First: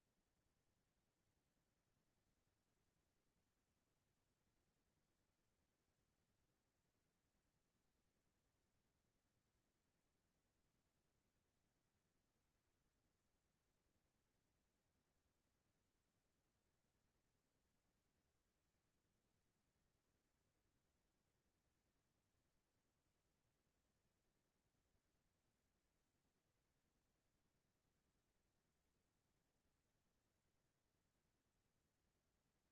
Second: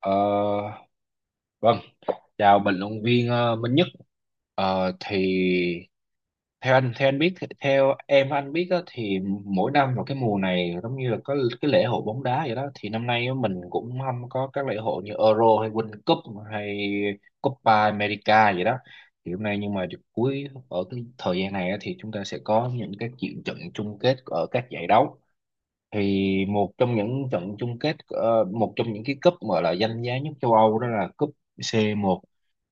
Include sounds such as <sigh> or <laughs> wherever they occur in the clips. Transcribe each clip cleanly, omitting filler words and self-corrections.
Ờ, vâng, chào bình luận viên Minh Nhất. Ờ, thì theo anh biết, theo em anh biết á, thì mỗi năm vào cái mùa này giống như là có cái lễ hội bóng đá vậy đó. Thì năm nay á, mình cũng không có các lễ hội như Euro hay World Cup hay Copa America vậy đó. Thì hôm nay nhưng mà cuối ở cái thời gian này á, thì chúng ta sẽ có những cái chuyện trận chung kết ở các giải đấu. Thì một trong những trận chung kết, một trong những cái cúp mà là danh giá nhất châu Âu đó là cúp C1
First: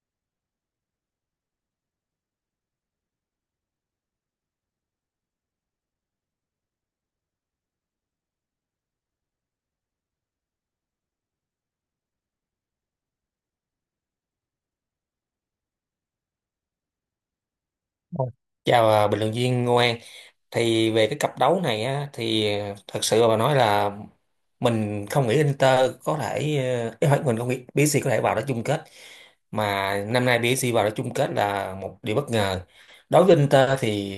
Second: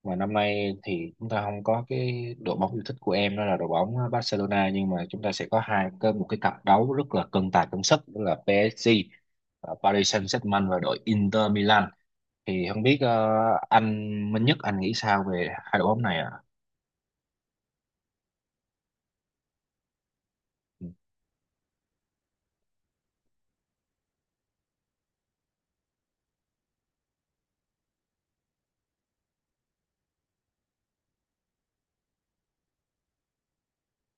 mà năm nay thì chúng ta không có cái đội bóng yêu thích của em đó là đội bóng Barcelona, nhưng mà chúng ta sẽ có hai cái một cái cặp đấu rất là cân tài cân sức đó là PSG và Paris Saint-Germain và đội Inter Milan. Thì không biết anh Minh Nhất anh nghĩ sao về hai đội bóng này ạ? Vâng. Chào bình luận viên Ngô An. Ừ, Thì về cái cặp đấu này á, thì thật sự mà nói là mình không nghĩ Inter có thể, ý hỏi mình không nghĩ PSG có thể vào đó chung kết, mà năm nay PSG vào đó chung kết là một điều bất ngờ. Đối với Inter thì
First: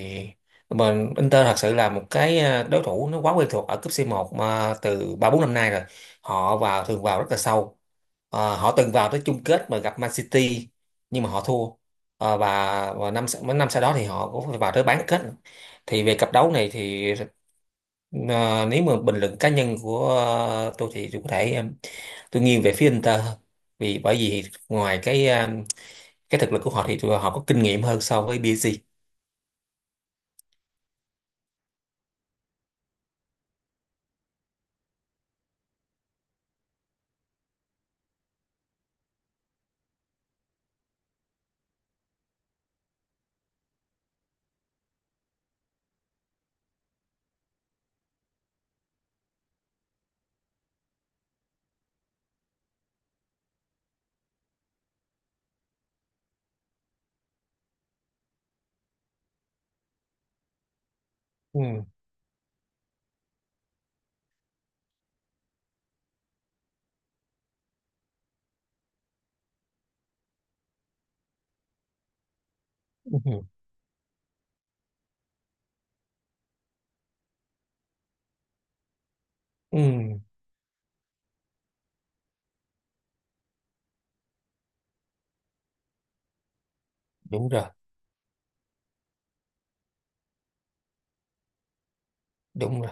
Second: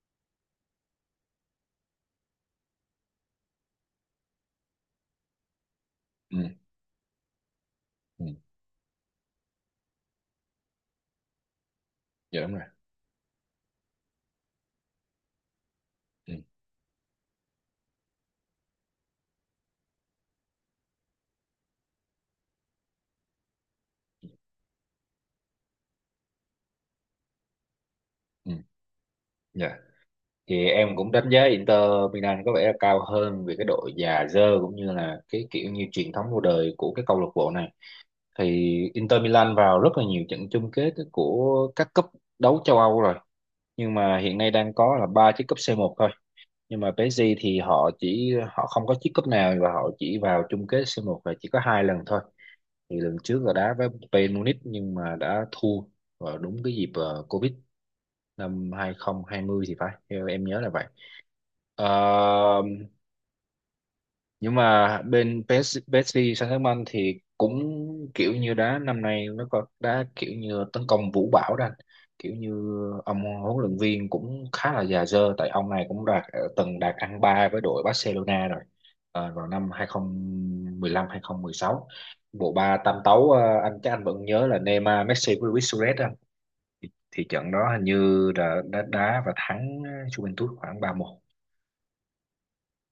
mình Inter thật sự là một cái đối thủ nó quá quen thuộc ở cúp c một mà từ 3 4 năm nay rồi. ừ, Họ vào, thường vào rất là sâu. ừ, Họ từng vào tới chung kết mà gặp Man City nhưng mà họ thua. Ờ, dạ đúng rồi. và và năm, mấy năm sau đó thì họ cũng phải vào tới bán kết. Thì về cặp Ừ, đấu này thì ờ, nếu mà bình luận cá nhân của tôi thì tôi có thể, em, tôi nghiêng về phía Inter hơn, bởi vì ngoài cái cái thực lực của họ thì tụi họ có kinh nghiệm hơn so với ừ, PSG. dạ, thì em cũng đánh giá Inter Milan có vẻ là cao hơn vì cái độ già dơ cũng như là cái kiểu như truyền thống lâu đời của cái câu lạc bộ này. Thì Inter Milan vào rất là nhiều trận chung kết của các cúp đấu châu Âu rồi, nhưng mà hiện nay đang có là ba chiếc cúp C1 thôi. Nhưng mà PSG thì họ không có chiếc cúp nào và họ chỉ vào chung kết C1 là chỉ có hai lần thôi. Thì lần trước là đá với Bayern Munich nhưng mà đã thua, vào đúng cái dịp Covid năm 2020 thì phải, theo em nhớ là vậy. Ừ, Ờ, nhưng mà bên PSG Saint-Germain thì cũng kiểu như đá năm nay nó có đá kiểu như tấn công vũ bão đó anh, kiểu như ông ừ, huấn luyện viên cũng khá là già dơ tại ông này cũng từng đạt ăn ba với đội Barcelona rồi. Ờ, vào năm ừ, 2015, sáu bộ ba tam tấu anh chắc anh vẫn nhớ là Neymar, Messi với Luis Suarez đó anh. Thì đúng trận đó rồi, hình như đã đá và thắng Juventus khoảng ba một. đúng rồi.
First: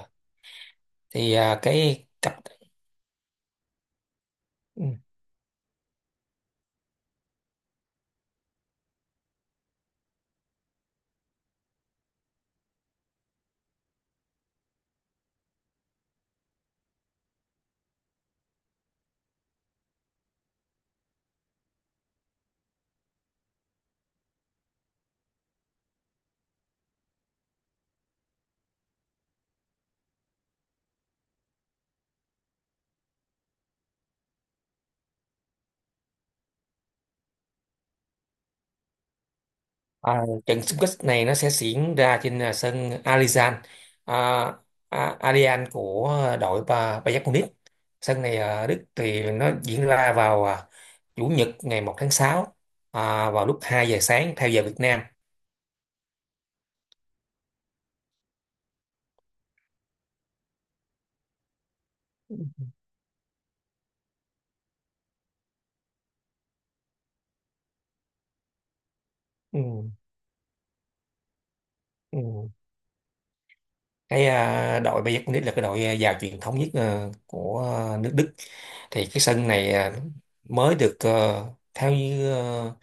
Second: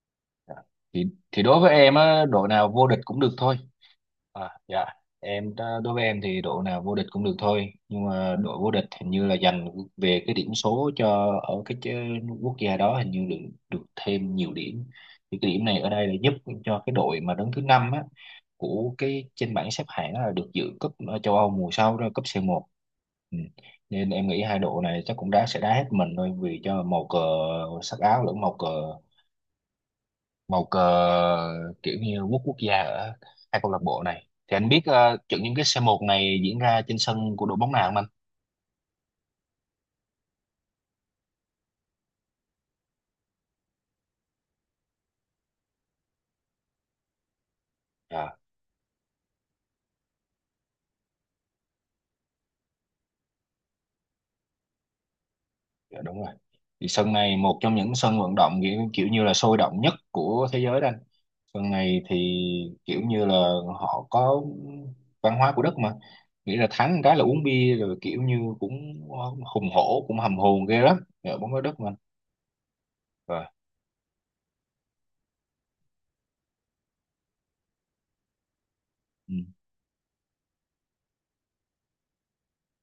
thì Thì thì đối với em cái á, cặp. đội nào vô địch cũng được thôi. À, Ừ. dạ, đối với em thì đội nào vô địch cũng được thôi, nhưng mà đội vô địch hình như là dành về cái điểm số cho ở cái quốc gia đó, hình như được được thêm nhiều điểm. Thì cái điểm này ở đây là giúp cho cái đội mà đứng thứ năm á, của cái trên bảng xếp hạng á, là được dự cúp châu Âu mùa sau, đó cúp C1. Ừ. Nên em nghĩ hai đội này chắc cũng đá hết mình thôi vì cho màu cờ sắc áo, lẫn màu cờ, màu cờ, kiểu như quốc quốc gia ở hai câu lạc bộ này. Thì anh biết trận chung kết c một này diễn ra trên sân của đội bóng nào không anh? À, trận xung kích này nó sẽ diễn ra trên sân Alizan, à, Allianz của đội Bayern Munich. Sân À, này ở Đức thì nó diễn ra vào chủ nhật ngày 1 tháng 6, vào lúc 2 giờ sáng theo giờ Việt Nam. dạ đúng rồi. Thì sân này một trong những sân vận động kiểu như là sôi động nhất của thế giới đó anh. Sân này thì kiểu như là họ có văn hóa của đất mà. Nghĩ là thắng cái là uống bia rồi kiểu như cũng Ừ, hùng hổ, cũng hầm hồn ghê lắm. Dạ, bóng đá đất mà anh. ừ. Rồi. Cái đội Bayern Munich là cái đội giàu truyền thống nhất của nước Đức. Thì cái Ừ, sân này, mới được, theo như,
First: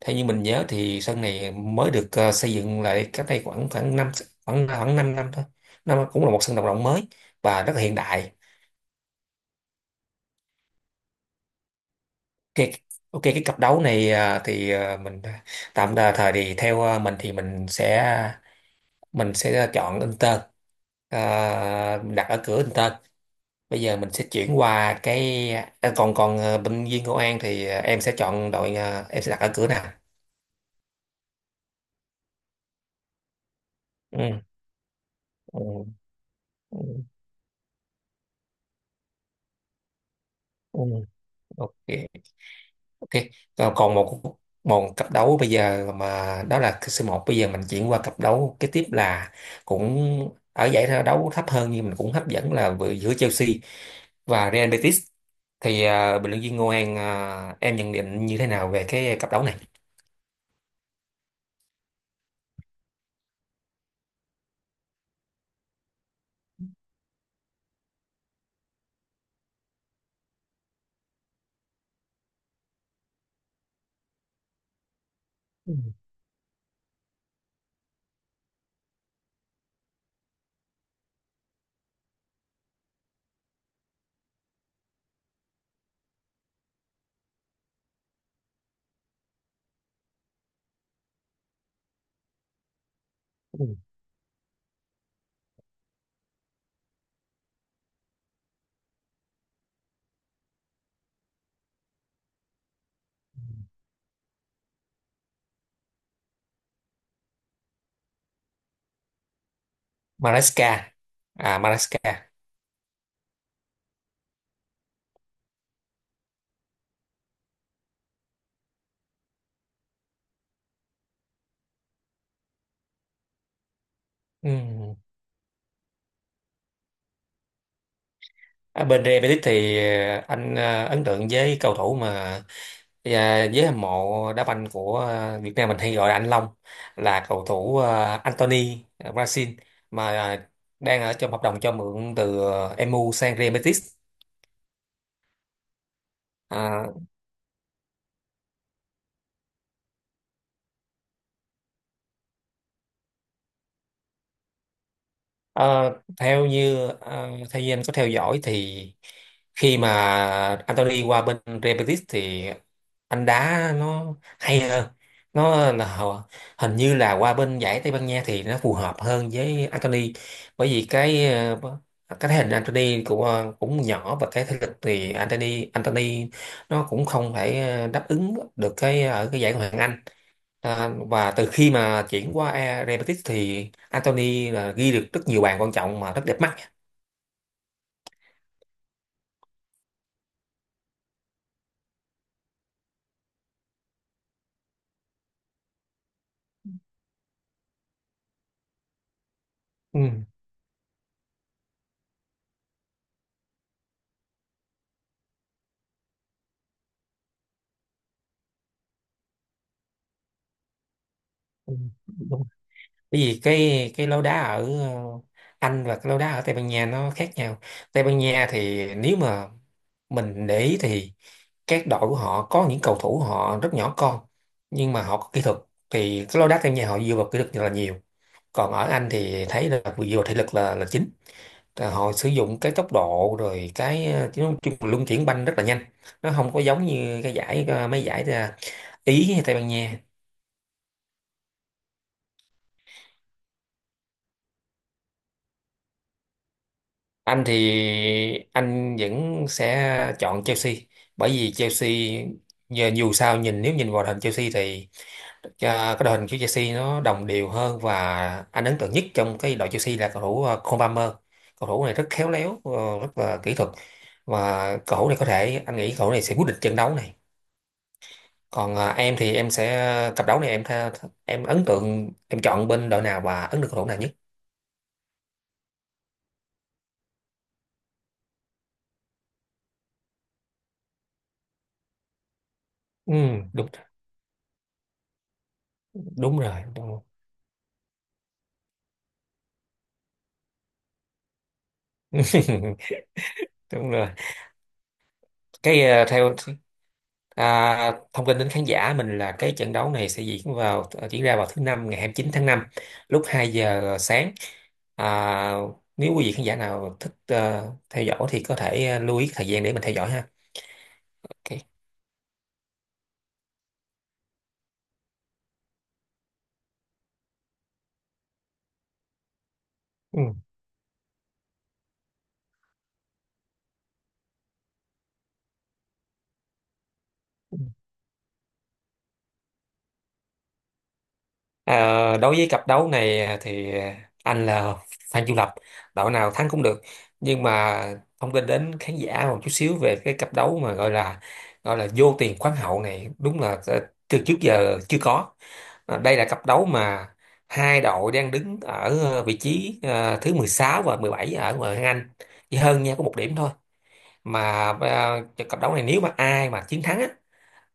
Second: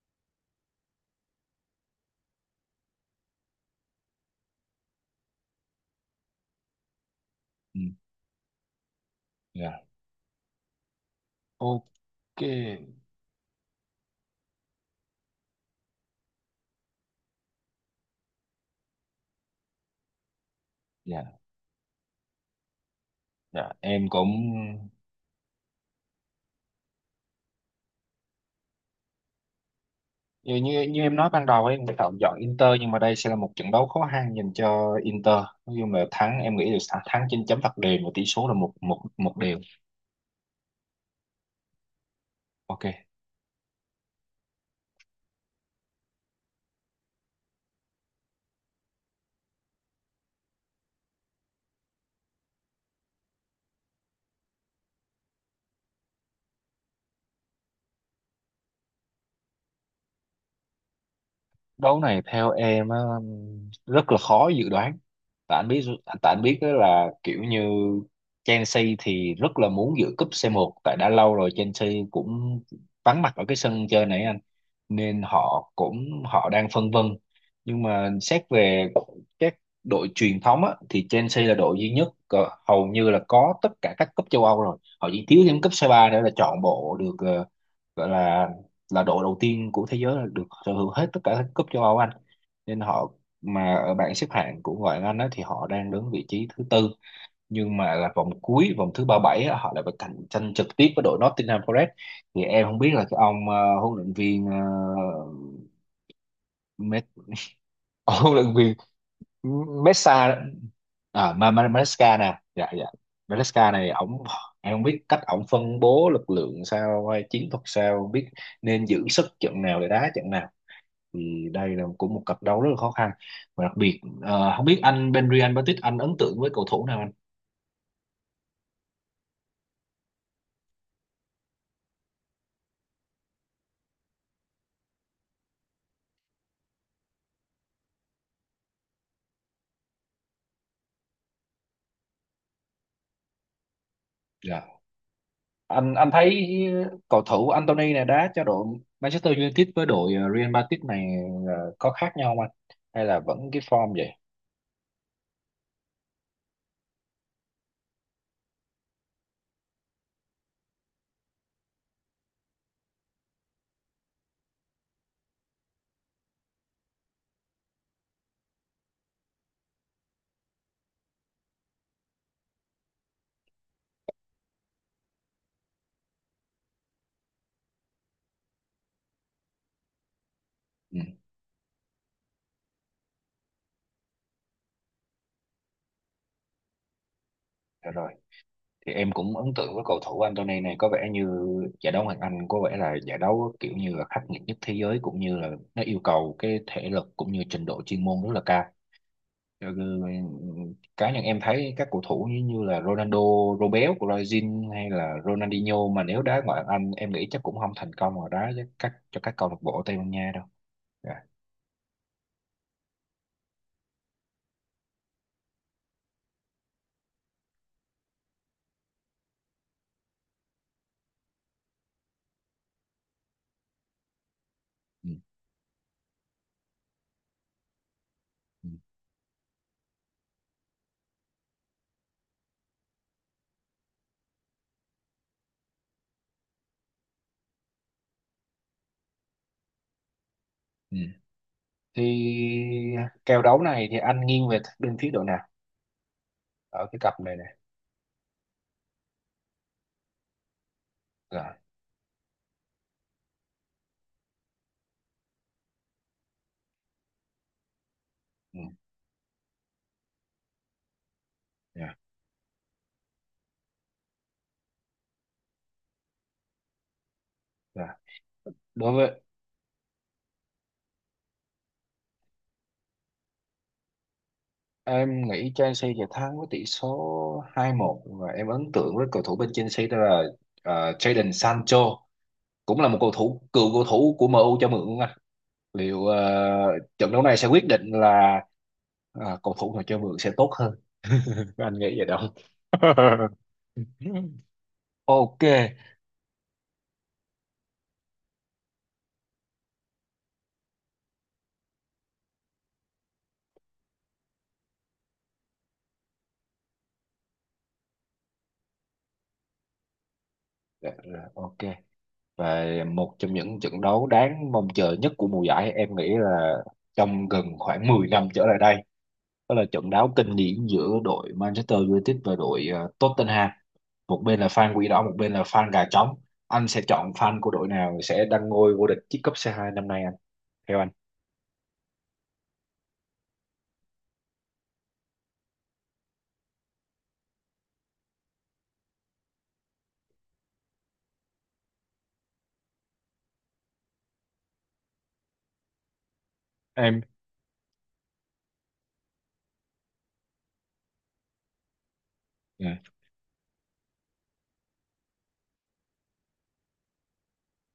theo như mình nhớ thì sân này mới được xây dựng lại cách đây khoảng khoảng năm, khoảng khoảng 5 năm thôi. Nó cũng là một sân vận động mới và rất ừ, là hiện đại. dạ. Ok. Ok, ok. Cái cặp đấu này, thì mình, tạm đà thời thì theo mình thì mình sẽ chọn Inter. Dạ, À, đặt ở cửa Inter. dạ. Bây giờ Em mình sẽ cũng chuyển qua cái còn còn bệnh viên công an thì em sẽ chọn đội, em sẽ đặt ở cửa nào. như như, như em nói ban đầu ấy, người ta chọn Inter nhưng mà đây sẽ là một trận đấu khó khăn Ừ, dành cho Inter. Nói ừ, chung là thắng, em nghĩ là ừ, thắng trên chấm phạt đền và tỷ số là một một một đều. ừ, ok, Ok. ok. Còn còn một một cặp đấu bây giờ mà đó là c một, bây giờ mình chuyển qua cặp đấu kế tiếp là cũng ở giải đấu thấp hơn nhưng mình cũng hấp dẫn, là vừa giữa Chelsea và Real Betis. Thì bình luận viên Ngô An, em nhận định như thế nào về cái cặp đấu này? Đấu này theo em á, rất là khó dự đoán. Tại anh biết tại anh biết đó là kiểu như Chelsea thì rất là muốn giữ cúp C1 tại đã lâu rồi Chelsea cũng vắng mặt ở cái sân chơi này anh, nên họ Ừ. cũng họ đang phân vân. Nhưng mà xét về các đội truyền thống á, thì Chelsea là đội duy nhất hầu như là có tất cả các cúp châu Âu rồi, họ chỉ thiếu thêm cúp C3 nữa là trọn bộ, được gọi là đội đầu tiên của thế giới là được sở hữu hết tất cả các cúp châu Âu Anh. Nên họ, mà Ừ. ở bảng xếp hạng của ngoại hạng Anh á, thì họ đang đứng vị trí thứ tư, nhưng mà là vòng cuối, vòng thứ 37 á, họ lại phải cạnh tranh trực tiếp với đội Nottingham Forest. Thì em không biết là cái ông huấn luyện viên Met, <laughs> huấn luyện viên Mesa, Maresca. À, Maresca. Maresca nè, dạ dạ. Maresca này ổng, em không biết cách ổng phân bố lực lượng sao hay chiến thuật sao biết nên giữ sức trận nào để đá trận nào. Thì đây là cũng một cặp đấu rất là khó khăn. Và đặc biệt không biết Ừ. anh Benrian Petit anh ấn tượng với cầu thủ nào anh? À, bên Real Betis thì anh ấn tượng với cầu thủ mà với hâm mộ đá banh của Việt Nam mình hay gọi là anh Long, là cầu thủ Anthony Brazil, mà đang ở trong hợp đồng cho mượn từ MU sang Real Betis. Dạ, anh thấy À. cầu thủ Anthony này đá cho đội Manchester United với đội Real Madrid này có khác nhau không anh, hay là vẫn cái form vậy? Ờ, theo như, ờ, theo như anh có theo dõi thì khi mà Anthony qua bên Real Betis thì anh đá nó hay hơn. Nó là hình như là qua bên giải Tây Ban Nha thì nó phù hợp hơn với Anthony, bởi vì cái cái thể hình Anthony cũng, cũng nhỏ, và cái thể lực thì Anthony Anthony nó cũng không thể đáp ứng được cái ở cái giải Ngoại hạng Anh. À, Ừ, và từ khi mà chuyển qua Real Betis thì Anthony là ghi được rất nhiều bàn quan trọng mà rất đẹp mắt. dạ rồi. Thì em cũng ấn tượng với cầu thủ Anthony này. Có vẻ như giải đấu Hoàng Anh có vẻ là giải đấu kiểu như là khắc nghiệt nhất thế giới cũng như là nó yêu cầu cái thể lực cũng như trình độ chuyên môn rất là cao. Cho Ừ. nên, ừ, cá nhân em thấy các cầu thủ như là Ronaldo, Robel của Brazil hay là Ronaldinho mà nếu đá ngoại hạng Anh em nghĩ chắc cũng không thành công ở đá với các cho các câu lạc bộ Tây Ban Nha đâu. Dạ. Ừ, đúng. Bởi vì cái lối đá ở Anh và cái lối đá ở Tây Ban Nha nó khác nhau. Tây Ban Nha thì nếu mà mình để ý thì các đội của họ có những cầu thủ họ rất nhỏ con nhưng mà Ừ. họ có kỹ thuật. Thì cái lối đá Tây Ban Nha họ dựa vào kỹ thuật rất là nhiều. Ừ. Còn ở Anh thì thấy là dựa vào thể lực là chính. Thì họ sử dụng cái tốc độ rồi cái, chứ nói chung là luân chuyển banh rất là nhanh, nó không có giống như cái giải, mấy giải, Ý hay Tây Ban Nha. Ừ. Thì kèo đấu này thì anh nghiêng về bên phía đội nào ở cái cặp này Anh này? thì anh vẫn sẽ chọn Chelsea, bởi vì Dạ. Chelsea giờ dù sao nếu nhìn vào đội hình Chelsea thì ờ, cái đội hình của Chelsea nó đồng đều hơn, và Ừ. anh ấn tượng nhất trong cái đội Chelsea là cầu thủ Cole Palmer. Cầu thủ Dạ. này rất khéo léo, rất là kỹ thuật, và cầu thủ này có thể, anh nghĩ cầu thủ này sẽ quyết định trận đấu này. Dạ. Còn Đối em với, thì em sẽ cặp đấu này, em tha, em ấn tượng, em chọn bên đội nào và ấn được cầu thủ nào nhất? em nghĩ Chelsea sẽ thắng với tỷ số hai một và em ấn tượng với cầu thủ bên Chelsea đó là Jadon Sancho, cũng là một cầu Ừ, thủ đúng cựu cầu thủ của MU cho mượn luôn anh. Liệu đúng rồi đúng rồi, trận đấu này sẽ quyết định là cầu thủ nào cho mượn sẽ tốt hơn, anh nghĩ vậy đâu. <laughs> đúng rồi. <laughs> Ok. Cái theo thông tin đến khán giả mình là cái trận đấu này sẽ diễn ra vào thứ năm ngày 29 tháng 5, lúc 2 giờ sáng. à, nếu quý vị khán giả nào thích theo dõi thì có thể lưu ý thời gian để mình theo dõi ha. Dạ, dạ, Ok. ok. Và một trong những trận đấu đáng mong chờ nhất của mùa giải em nghĩ là trong gần khoảng 10 năm trở lại đây đó là trận đấu Ừ. kinh điển giữa đội Manchester United và đội Tottenham. Một bên là fan quỷ đỏ, một bên là fan gà trống. Anh sẽ chọn fan của đội nào sẽ đăng ngôi vô địch chiếc cúp C2 năm nay anh, theo anh? À, đối với cặp đấu này thì anh là fan trung lập, đội nào thắng cũng được, nhưng mà thông tin đến khán giả một chút xíu về cái cặp đấu mà gọi là vô tiền khoáng hậu này đúng là, từ trước giờ chưa có. À, đây là cặp đấu em mà hai đội đang đứng ở vị trí thứ 16 và 17 ở ngoại hạng Anh, chỉ dạ hơn nhau có một điểm thôi, mà cặp đấu này nếu mà ai mà chiến thắng á,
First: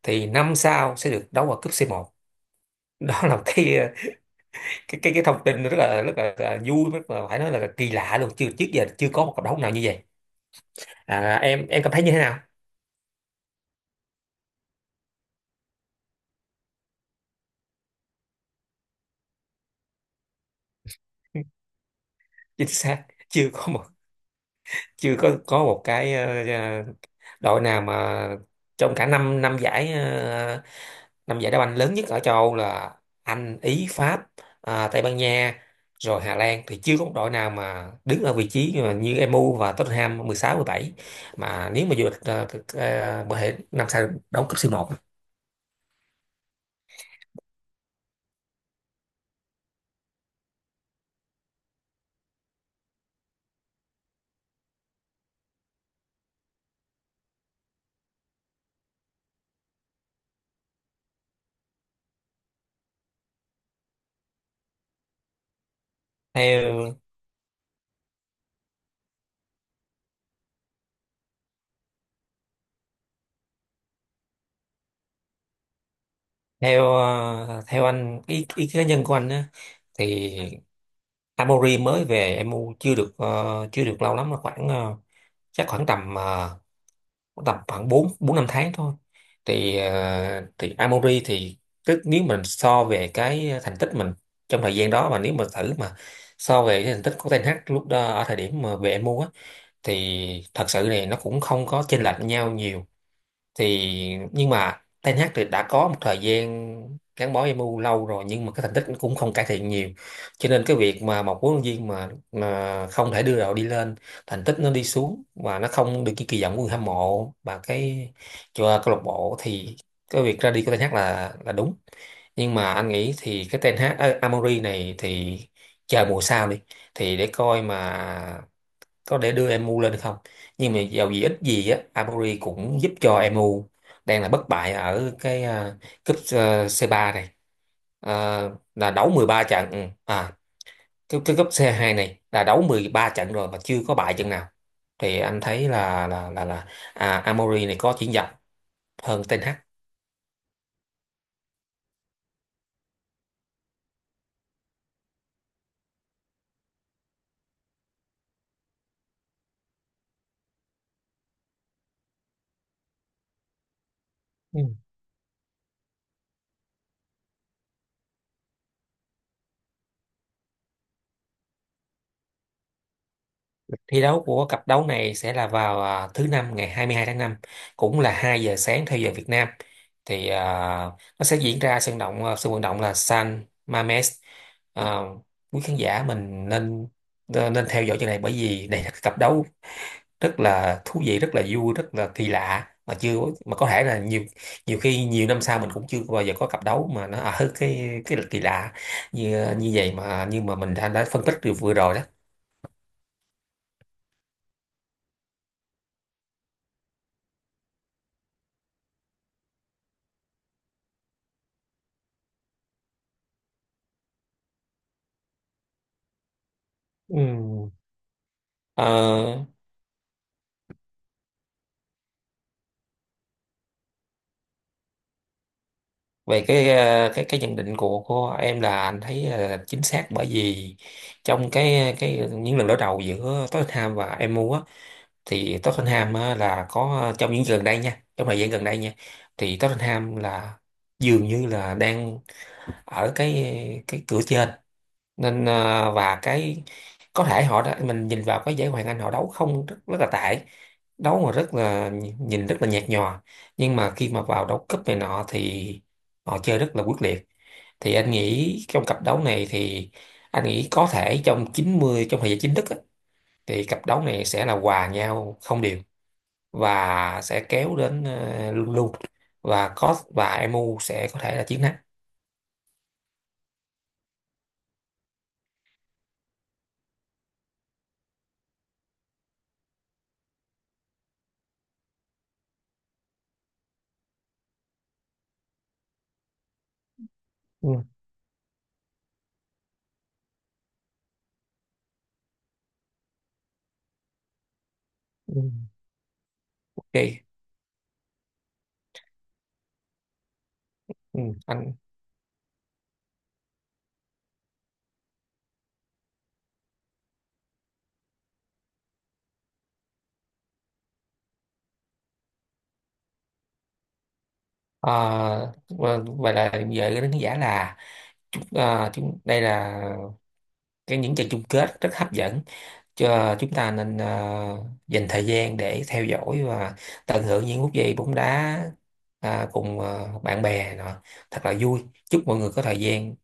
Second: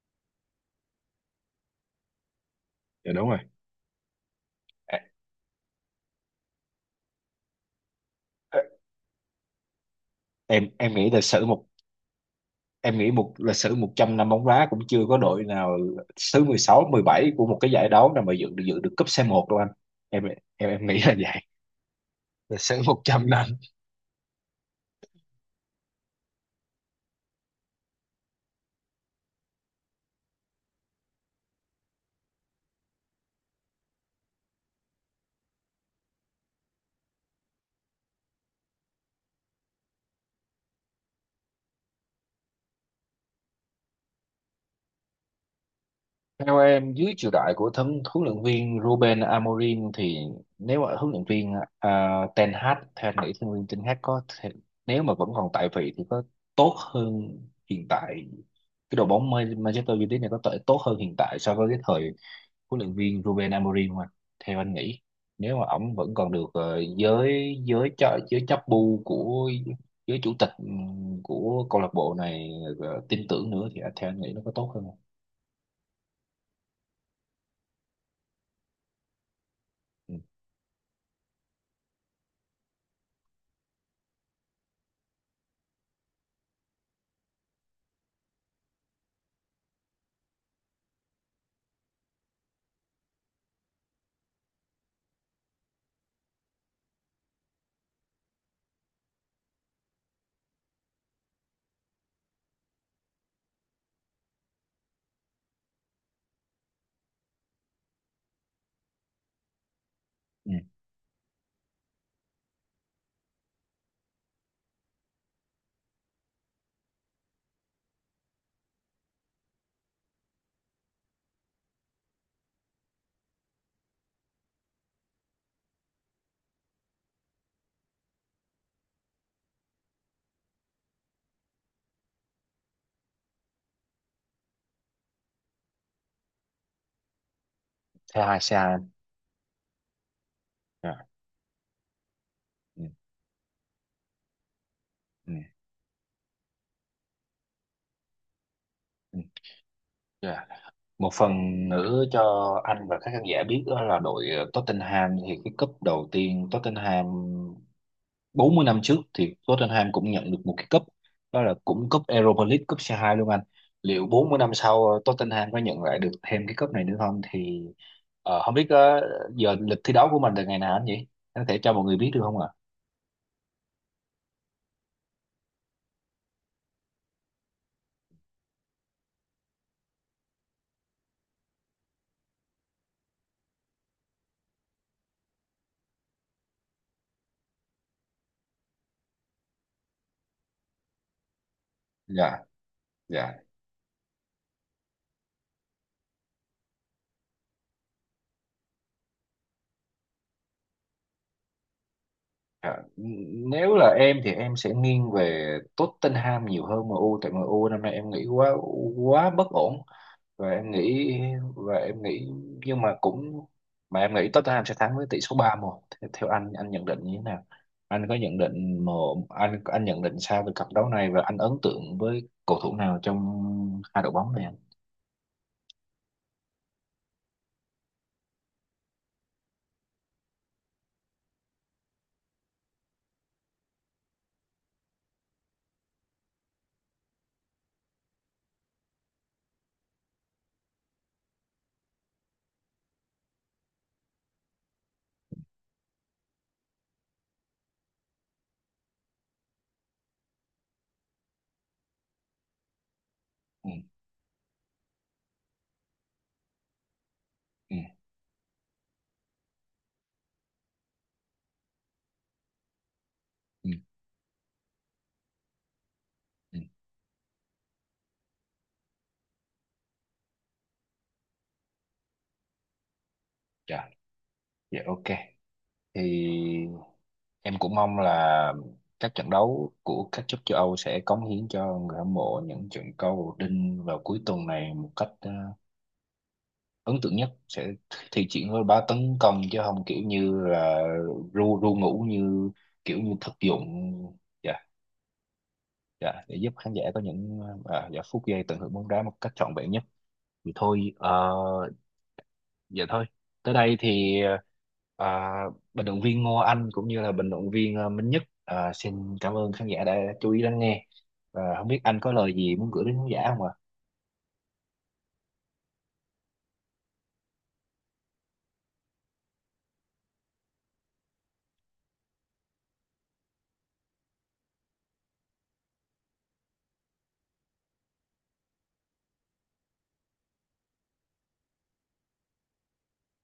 thì năm sau sẽ được đấu ở cúp c một. <laughs> dạ Đó đúng rồi. là cái, Ê, cái thông tin nó rất là, rất là vui, rất là, phải nói là kỳ lạ luôn, chưa, ê, trước giờ chưa có một cộng đồng nào như vậy. em nghĩ lịch sử một Em cảm thấy như thế nào? em nghĩ một lịch sử 100 năm bóng đá cũng chưa có đội nào thứ mười sáu, mười bảy của một cái giải đấu nào mà dự được cúp c một đâu anh. Em em em nghĩ là vậy. <laughs> Lịch Chính sử một xác. trăm năm. Chưa có một, chưa có một cái, đội nào mà trong cả năm, năm giải, năm giải đá banh lớn nhất ở châu Âu là Anh, Ý, Pháp, Tây Ban Nha rồi Hà Lan, thì chưa có một đội nào mà đứng ở vị trí mà như MU và Tottenham, 16, 17, mà nếu mà vô địch, có thể năm sau đấu cúp C1. Theo em, dưới triều đại của thân huấn luyện viên Ruben Amorim thì nếu mà huấn luyện viên, à, Ten Hag, theo anh nghĩ huấn luyện viên Ten Hag có thể, nếu mà vẫn còn tại vị thì có tốt hơn hiện tại, cái đội bóng Manchester United này có thể tốt hơn hiện tại so với cái thời huấn luyện viên Ruben Amorim mà, theo anh nghĩ, nếu mà ổng vẫn còn được Theo, giới giới cho giới chấp bu của giới chủ tịch của câu lạc bộ này tin tưởng nữa thì theo anh nghĩ nó có tốt hơn không? theo anh, ý, kiến cá nhân của anh á, thì Ừ. Amori mới về MU chưa được, chưa được lâu lắm, là khoảng, chắc khoảng tầm, khoảng tầm khoảng bốn, bốn năm tháng thôi. Thì thì Amori thì tức nếu mình so về cái thành tích mình trong thời gian đó, mà nếu mà thử mà so về cái thành tích của Ten Hag lúc đó ở thời điểm mà về MU á, thì thật sự này nó cũng không có chênh lệch nhau nhiều. Thì nhưng mà Ten Hag thì đã có một thời gian gắn bó MU lâu rồi nhưng mà cái thành tích cũng không cải thiện nhiều, cho Ừ. nên cái việc mà một huấn luyện viên mà không thể đưa đội đi lên, thành tích nó đi xuống và nó không được như kỳ vọng của người hâm mộ và cái cho câu lạc bộ, thì cái việc ra đi của Ten Hag là đúng. Nhưng mà anh nghĩ thì cái Ten Hag, Amory này thì, chờ mùa sau đi, thì để coi mà có để đưa MU lên không. Nhưng mà dầu gì ít gì á, Aburi cũng giúp cho MU đang là bất bại ở cái, cúp C3 này. Thế hai. À, là đấu 13 trận. Ừ. À, Dạ, cái cúp C2 này là đấu ừ, 13 trận rồi mà chưa có bại trận nào, thì ừ, anh thấy là, là Amori này có triển vọng ừ, hơn Ten Hag. dạ. Một phần nữa cho anh và các khán giả biết đó là đội Tottenham thì cái cúp đầu tiên Tottenham 40 năm trước thì Tottenham cũng nhận được một cái cúp, đó là cũng cúp Europa League, cúp C2 luôn anh. Liệu 40 năm sau Tottenham có nhận lại được thêm cái cúp này nữa không thì ờ, không biết ờ, giờ lịch thi đấu của mình là ngày nào anh nhỉ? Anh có thể cho mọi người biết được không ạ? Thi đấu của cặp đấu này sẽ là vào, thứ năm ngày 22 tháng năm, cũng là 2 giờ sáng theo giờ Việt Nam. Thì nó sẽ diễn ra sân vận động là San Mamés. À, quý khán giả mình nên, nên theo dõi chuyện này bởi vì đây là cái cặp đấu rất là thú vị, rất là vui, rất là kỳ Dạ, lạ, mà chưa, dạ. mà có thể là nhiều nhiều khi nhiều năm sau mình cũng chưa bao giờ có cặp đấu mà nó ở <laughs> cái kỳ lạ như như vậy mà, nhưng mà mình đã phân tích được vừa rồi đó. À, nếu là em thì em sẽ nghiêng về Tottenham nhiều hơn MU tại MU năm nay em nghĩ quá quá bất ổn. Và em nghĩ và em nghĩ nhưng mà cũng mà Em nghĩ Tottenham sẽ thắng với tỷ số ba một. Thế, theo anh nhận định như thế nào, anh có nhận định mà, Ừ. anh nhận định sao về cặp đấu này và anh ấn tượng với cầu thủ nào trong hai đội bóng này anh? Về cái, cái nhận định của em là anh thấy là chính xác, bởi vì trong cái những lần đối đầu giữa Tottenham và MU á, thì Tottenham á, là có trong những gần đây nha, trong thời gian gần đây nha, thì Tottenham là dường như là đang ở cái cửa trên, nên và cái có thể họ đã mình nhìn vào cái giải Hoàng Anh họ đấu không, rất là tệ, đấu mà rất là, nhìn rất là nhạt nhòa, Ừ, nhưng mà khi mà vào đấu cúp này nọ thì họ chơi rất là quyết liệt. ừ, Thì anh nghĩ trong cặp đấu này thì anh nghĩ có thể trong 90, trong thời gian chính thức á, thì ừ, cặp đấu này sẽ là hòa nhau không đều ừ. Ừ. và sẽ kéo đến, luôn luôn, và MU sẽ có thể là chiến thắng. Dạ, dạ, ok. Thì em cũng mong là các trận đấu của các club châu Âu sẽ cống hiến cho người hâm mộ những trận cầu đinh vào cuối tuần này một cách ấn tượng nhất, sẽ Ừ. thi triển với bá tấn công chứ không kiểu như là ru ru ngủ, như kiểu như thực dụng. Dạ. Ừ. Dạ, để giúp khán giả có Ok, những dạ, phút giây tận hưởng bóng đá một cách trọn vẹn nhất. Thì thôi, ừ. Anh. vậy thôi. Tới đây thì, à, bình luận viên Ngô Anh cũng như là bình luận viên, à, Minh Nhất, à, xin cảm ơn khán giả đã chú ý lắng nghe. Và không biết anh có lời gì muốn gửi đến khán giả không ạ? À, vậy là về cái đánh giá là, chúng đây là cái những trận chung kết rất hấp dẫn cho chúng ta, nên dành thời gian để theo dõi và tận hưởng những phút giây bóng đá, cùng bạn bè nọ, thật là vui, chúc mọi người có thời gian,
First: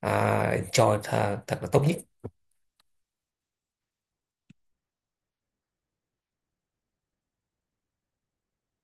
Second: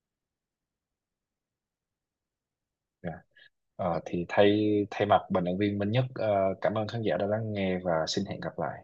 à, enjoy thật là tốt nhất Dạ. Ờ, thì thay thay mặt bình luận viên Minh Nhất, à, cảm ơn khán giả đã lắng nghe và xin hẹn gặp lại.